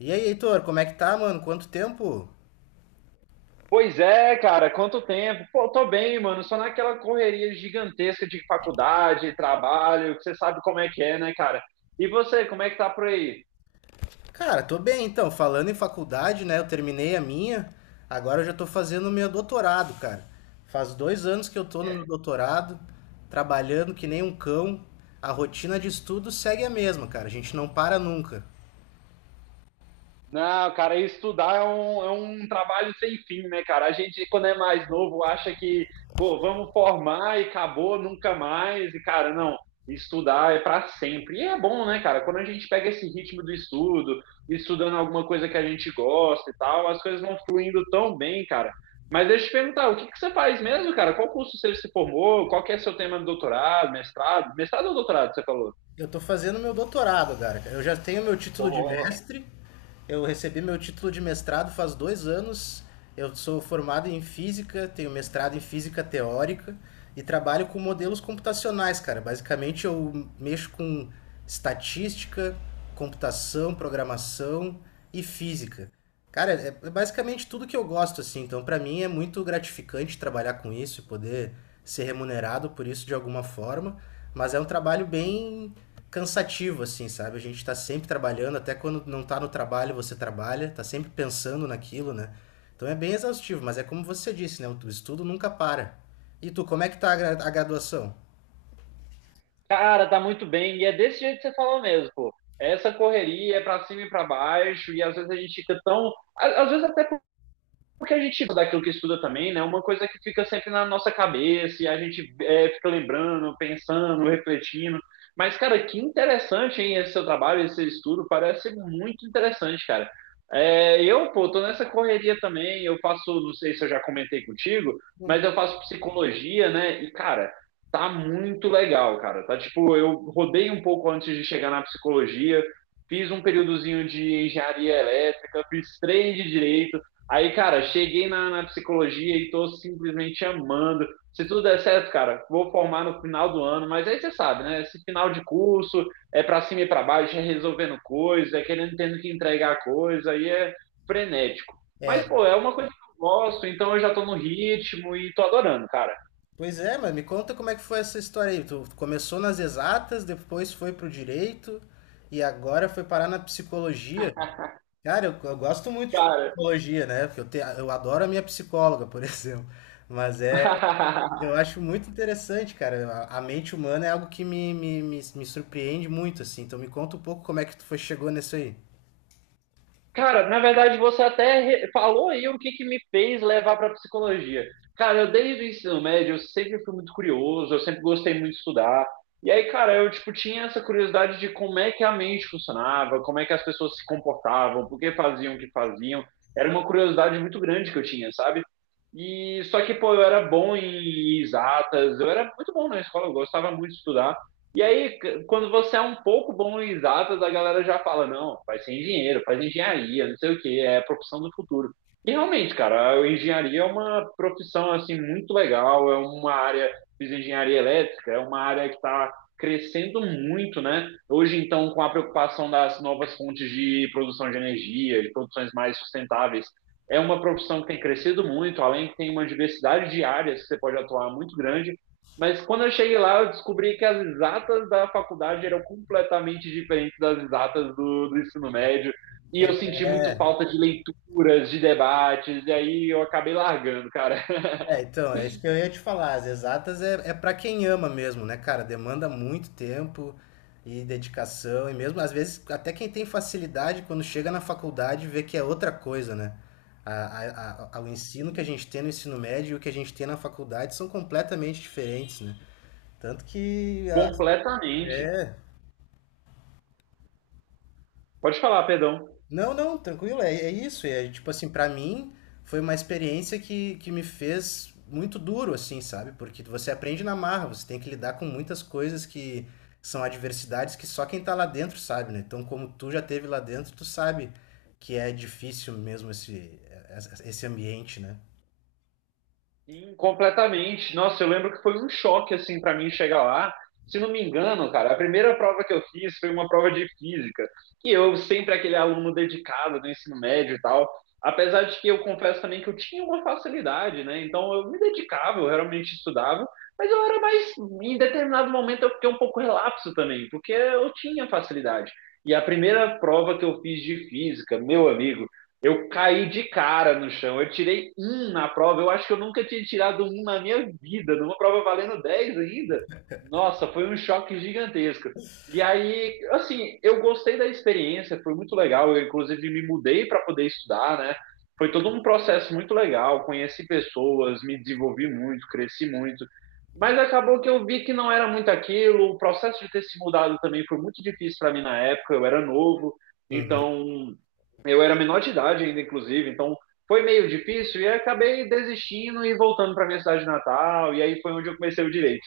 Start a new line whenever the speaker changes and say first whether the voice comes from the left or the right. left: E aí, Heitor, como é que tá, mano? Quanto tempo?
right: Pois é, cara, quanto tempo? Pô, tô bem, mano, só naquela correria gigantesca de faculdade, trabalho, que você sabe como é que é, né, cara? E você, como é que tá por aí?
left: Cara, tô bem então. Falando em faculdade, né? Eu terminei a minha, agora eu já tô fazendo o meu doutorado, cara. Faz 2 anos que eu tô no meu doutorado, trabalhando que nem um cão. A rotina de estudo segue a mesma, cara. A gente não para nunca.
right: Não, cara, estudar é um trabalho sem fim, né, cara? A gente, quando é mais novo, acha que, pô, vamos formar e acabou, nunca mais. E, cara, não, estudar é para sempre. E é bom, né, cara? Quando a gente pega esse ritmo do estudo, estudando alguma coisa que a gente gosta e tal, as coisas vão fluindo tão bem, cara. Mas deixa eu te perguntar, o que que você faz mesmo, cara? Qual curso você se formou? Qual que é seu tema de doutorado, mestrado? Mestrado ou doutorado, você falou?
left: Eu tô fazendo meu doutorado, cara. Eu já tenho meu título de mestre. Eu recebi meu título de mestrado faz 2 anos. Eu sou formado em física, tenho mestrado em física teórica e trabalho com modelos computacionais, cara. Basicamente, eu mexo com estatística, computação, programação e física. Cara, é basicamente tudo que eu gosto, assim. Então, pra mim é muito gratificante trabalhar com isso e poder ser remunerado por isso de alguma forma. Mas é um trabalho bem cansativo, assim, sabe? A gente tá sempre trabalhando, até quando não tá no trabalho, você trabalha, tá sempre pensando naquilo, né? Então é bem exaustivo, mas é como você disse, né? O estudo nunca para. E tu, como é que tá a graduação?
right: Cara, tá muito bem. E é desse jeito que você falou mesmo, pô. Essa correria é pra cima e pra baixo, e às vezes a gente Às vezes até porque a gente daquilo que estuda também, né? Uma coisa que fica sempre na nossa cabeça e a gente fica lembrando, pensando, refletindo. Mas, cara, que interessante, hein, esse seu trabalho, esse seu estudo, parece muito interessante, cara. É, eu, pô, tô nessa correria também, eu faço, não sei se eu já comentei contigo, mas eu faço psicologia, né? E, cara, tá muito legal, cara. Tá tipo, eu rodei um pouco antes de chegar na psicologia, fiz um períodozinho de engenharia elétrica, fiz três de direito. Aí, cara, cheguei na psicologia e tô simplesmente amando. Se tudo der certo, cara, vou formar no final do ano, mas aí você sabe, né? Esse final de curso é pra cima e pra baixo, é resolvendo coisa, é querendo tendo que entregar coisa, aí é frenético. Mas, pô, é uma coisa que eu gosto, então eu já tô no ritmo e tô adorando, cara.
left: Pois é, mas me conta como é que foi essa história aí. Tu começou nas exatas, depois foi pro direito e agora foi parar na psicologia. Cara, eu gosto muito de
right: Cara,
left: psicologia, né? Porque eu adoro a minha psicóloga, por exemplo. Mas é, eu acho muito interessante, cara. A mente humana é algo que me surpreende muito, assim. Então me conta um pouco como é que tu foi, chegou nisso aí.
right: Cara, na verdade você até falou aí o que que me fez levar para psicologia. Cara, eu desde o ensino médio eu sempre fui muito curioso, eu sempre gostei muito de estudar. E aí, cara, eu tipo tinha essa curiosidade de como é que a mente funcionava, como é que as pessoas se comportavam, por que faziam o que faziam. Era uma curiosidade muito grande que eu tinha, sabe? E só que, pô, eu era bom em exatas, eu era muito bom na escola, eu gostava muito de estudar. E aí, quando você é um pouco bom em exatas, a galera já fala, não, vai ser engenheiro, faz engenharia, não sei o que, é a profissão do futuro. E realmente, cara, a engenharia é uma profissão, assim, muito legal, é uma área, fiz engenharia elétrica, é uma área que está crescendo muito, né? Hoje, então, com a preocupação das novas fontes de produção de energia, de produções mais sustentáveis, é uma profissão que tem crescido muito, além que tem uma diversidade de áreas que você pode atuar muito grande, mas quando eu cheguei lá, eu descobri que as exatas da faculdade eram completamente diferentes das exatas do ensino médio. E eu senti muito falta de leituras, de debates, e aí eu acabei largando, cara.
left: É, então, é isso que eu ia te falar. As exatas é para quem ama mesmo, né, cara? Demanda muito tempo e dedicação, e mesmo às vezes, até quem tem facilidade, quando chega na faculdade, vê que é outra coisa, né? O ensino que a gente tem no ensino médio e o que a gente tem na faculdade são completamente diferentes, né? Tanto que
right: Completamente.
left: é,
right: Pode falar, perdão.
left: Não, não, tranquilo, é isso. É, tipo assim, pra mim foi uma experiência que me fez muito duro, assim, sabe? Porque você aprende na marra, você tem que lidar com muitas coisas que são adversidades que só quem tá lá dentro sabe, né? Então, como tu já teve lá dentro, tu sabe que é difícil mesmo esse ambiente, né?
right: Sim, completamente. Nossa, eu lembro que foi um choque assim para mim chegar lá. Se não me engano, cara, a primeira prova que eu fiz foi uma prova de física. E eu sempre aquele aluno dedicado no ensino médio e tal. Apesar de que eu confesso também que eu tinha uma facilidade, né? Então eu me dedicava, eu realmente estudava, mas eu era mais em determinado momento eu fiquei um pouco relapso também, porque eu tinha facilidade. E a primeira prova que eu fiz de física, meu amigo, eu caí de cara no chão. Eu tirei um na prova. Eu acho que eu nunca tinha tirado um na minha vida, numa prova valendo 10 ainda. Nossa, foi um choque gigantesco. E aí, assim, eu gostei da experiência, foi muito legal. Eu, inclusive, me mudei para poder estudar, né? Foi todo um processo muito legal. Conheci pessoas, me desenvolvi muito, cresci muito. Mas acabou que eu vi que não era muito aquilo. O processo de ter se mudado também foi muito difícil para mim na época. Eu era novo,
left: Uhum.
right: então eu era menor de idade ainda, inclusive, então foi meio difícil e aí acabei desistindo e voltando para minha cidade natal, e aí foi onde eu comecei o direito.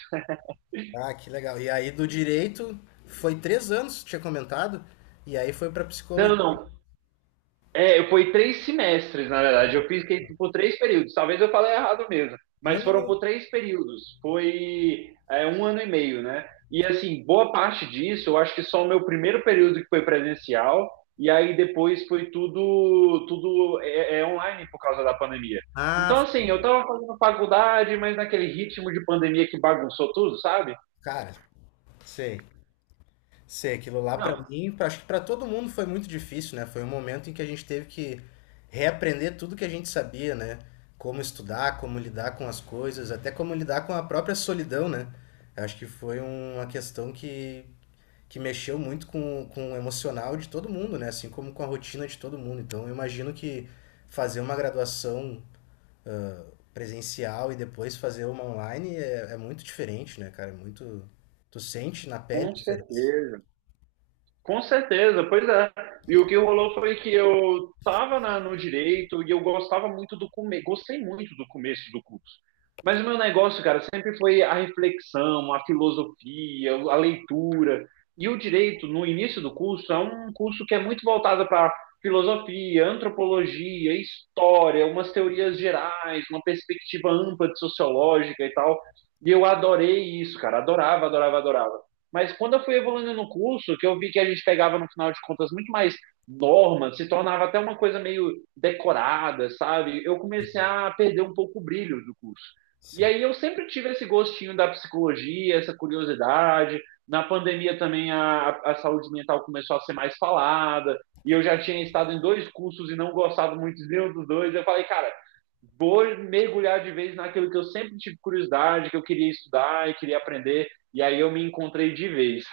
left: Ah, que legal. E aí do direito foi 3 anos, tinha comentado, e aí foi pra psicologia.
right: Não, não, é, eu fui três semestres, na verdade. Eu fiz por três períodos. Talvez eu falei errado mesmo,
left: Não,
right: mas foram por
left: não.
right: três períodos. Foi, é, um ano e meio, né? E assim, boa parte disso, eu acho que só o meu primeiro período que foi presencial, e aí depois foi tudo é online por causa da pandemia. Então,
left: Ah,
right: assim, eu tava fazendo faculdade, mas naquele ritmo de pandemia que bagunçou tudo, sabe?
left: cara, sei. Sei, aquilo lá pra
right: Não,
left: mim, acho que pra todo mundo foi muito difícil, né? Foi um momento em que a gente teve que reaprender tudo que a gente sabia, né? Como estudar, como lidar com as coisas, até como lidar com a própria solidão, né? Acho que foi uma questão que mexeu muito com o emocional de todo mundo, né? Assim como com a rotina de todo mundo. Então, eu imagino que fazer uma graduação presencial e depois fazer uma online é muito diferente, né, cara? É muito. Tu sente na pele
right: com
left: a diferença.
right: certeza. Com certeza, pois é. E o que rolou foi que eu estava no direito e eu gostava muito do começo, gostei muito do começo do curso. Mas o meu negócio, cara, sempre foi a reflexão, a filosofia, a leitura. E o direito, no início do curso, é um curso que é muito voltado para filosofia, antropologia, história, umas teorias gerais, uma perspectiva ampla de sociológica e tal. E eu adorei isso, cara. Adorava, adorava, adorava. Mas quando eu fui evoluindo no curso, que eu vi que a gente pegava, no final de contas, muito mais normas, se tornava até uma coisa meio decorada, sabe? Eu comecei a perder um pouco o brilho do curso. E
left: Sim.
right: aí eu sempre tive esse gostinho da psicologia, essa curiosidade. Na pandemia também a saúde mental começou a ser mais falada. E eu já tinha estado em dois cursos e não gostado muito de nenhum dos dois. Eu falei, cara, vou mergulhar de vez naquilo que eu sempre tive curiosidade, que eu queria estudar e queria aprender. E aí eu me encontrei de vez.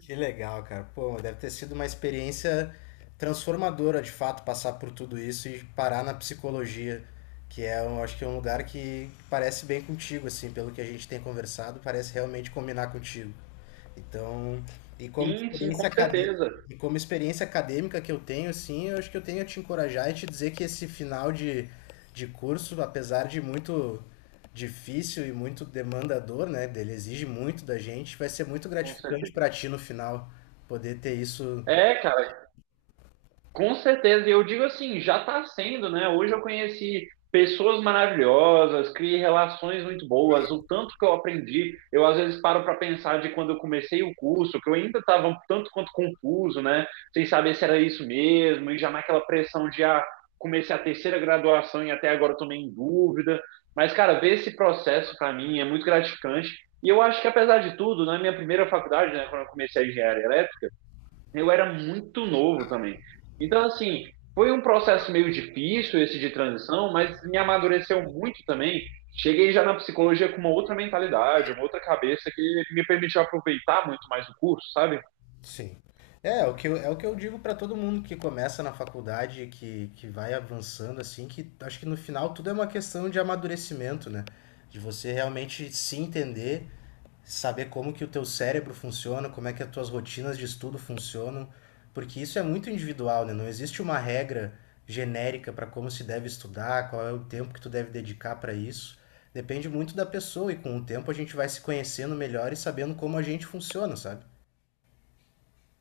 left: Que legal, cara. Pô, deve ter sido uma experiência transformadora, de fato, passar por tudo isso e parar na psicologia, que é, eu acho que é um lugar que parece bem contigo, assim, pelo que a gente tem conversado, parece realmente combinar contigo. Então, e como
right: Sim, sim, com
left: experiência acadê-
right: certeza.
left: e como experiência acadêmica que eu tenho, sim eu acho que eu tenho a te encorajar e te dizer que esse final de curso, apesar de muito difícil e muito demandador, né, dele exige muito da gente, vai ser muito
right: Com
left: gratificante
right: certeza.
left: para ti no final poder ter isso.
right: É, cara, com certeza, e eu digo assim, já está sendo, né? Hoje eu conheci pessoas maravilhosas, criei relações muito boas, o tanto que eu aprendi, eu às vezes paro para pensar de quando eu comecei o curso, que eu ainda estava um tanto quanto confuso, né? Sem saber se era isso mesmo, e já naquela pressão de ah, comecei a terceira graduação e até agora estou meio em dúvida. Mas, cara, ver esse processo para mim é muito gratificante. E eu acho que, apesar de tudo, na minha primeira faculdade, né, quando eu comecei a engenharia elétrica, eu era muito novo também. Então, assim, foi um processo meio difícil esse de transição, mas me amadureceu muito também. Cheguei já na psicologia com uma outra mentalidade, uma outra cabeça que me permitiu aproveitar muito mais o curso, sabe?
left: Sim. É o que eu digo para todo mundo que começa na faculdade, que vai avançando, assim, que acho que no final tudo é uma questão de amadurecimento, né? De você realmente se entender, saber como que o teu cérebro funciona, como é que as tuas rotinas de estudo funcionam, porque isso é muito individual, né? Não existe uma regra genérica para como se deve estudar, qual é o tempo que tu deve dedicar para isso. Depende muito da pessoa e com o tempo a gente vai se conhecendo melhor e sabendo como a gente funciona, sabe?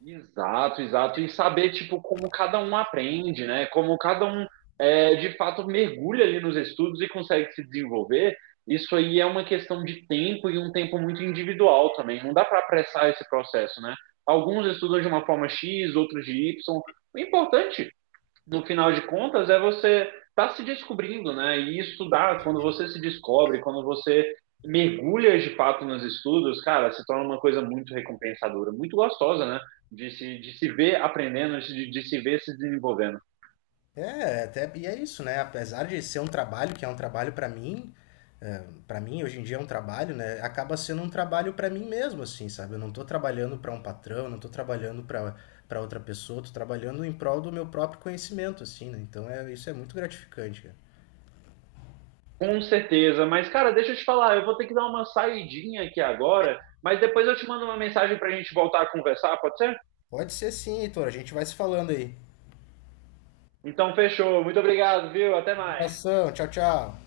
right: Exato, exato. E saber, tipo, como cada um aprende, né? Como cada um, é, de fato, mergulha ali nos estudos e consegue se desenvolver. Isso aí é uma questão de tempo e um tempo muito individual também. Não dá para apressar esse processo, né? Alguns estudam de uma forma X, outros de Y. O importante no final de contas, é você tá se descobrindo, né? E estudar, quando você se descobre, quando você mergulha de fato nos estudos, cara, se torna uma coisa muito recompensadora, muito gostosa, né? De se ver aprendendo, de se ver se desenvolvendo.
left: É, até, e é isso, né? Apesar de ser um trabalho, que é um trabalho pra mim, para mim hoje em dia é um trabalho, né? Acaba sendo um trabalho pra mim mesmo, assim, sabe? Eu não tô trabalhando pra um patrão, não tô trabalhando pra para outra pessoa, tô trabalhando em prol do meu próprio conhecimento, assim, né? Então isso é muito gratificante, cara.
right: Com certeza, mas cara, deixa eu te falar, eu vou ter que dar uma saidinha aqui agora, mas depois eu te mando uma mensagem pra gente voltar a conversar, pode ser?
left: Pode ser sim, Heitor, a gente vai se falando aí.
right: Então fechou, muito obrigado, viu? Até
left: Um
right: mais.
left: abração, tchau, tchau.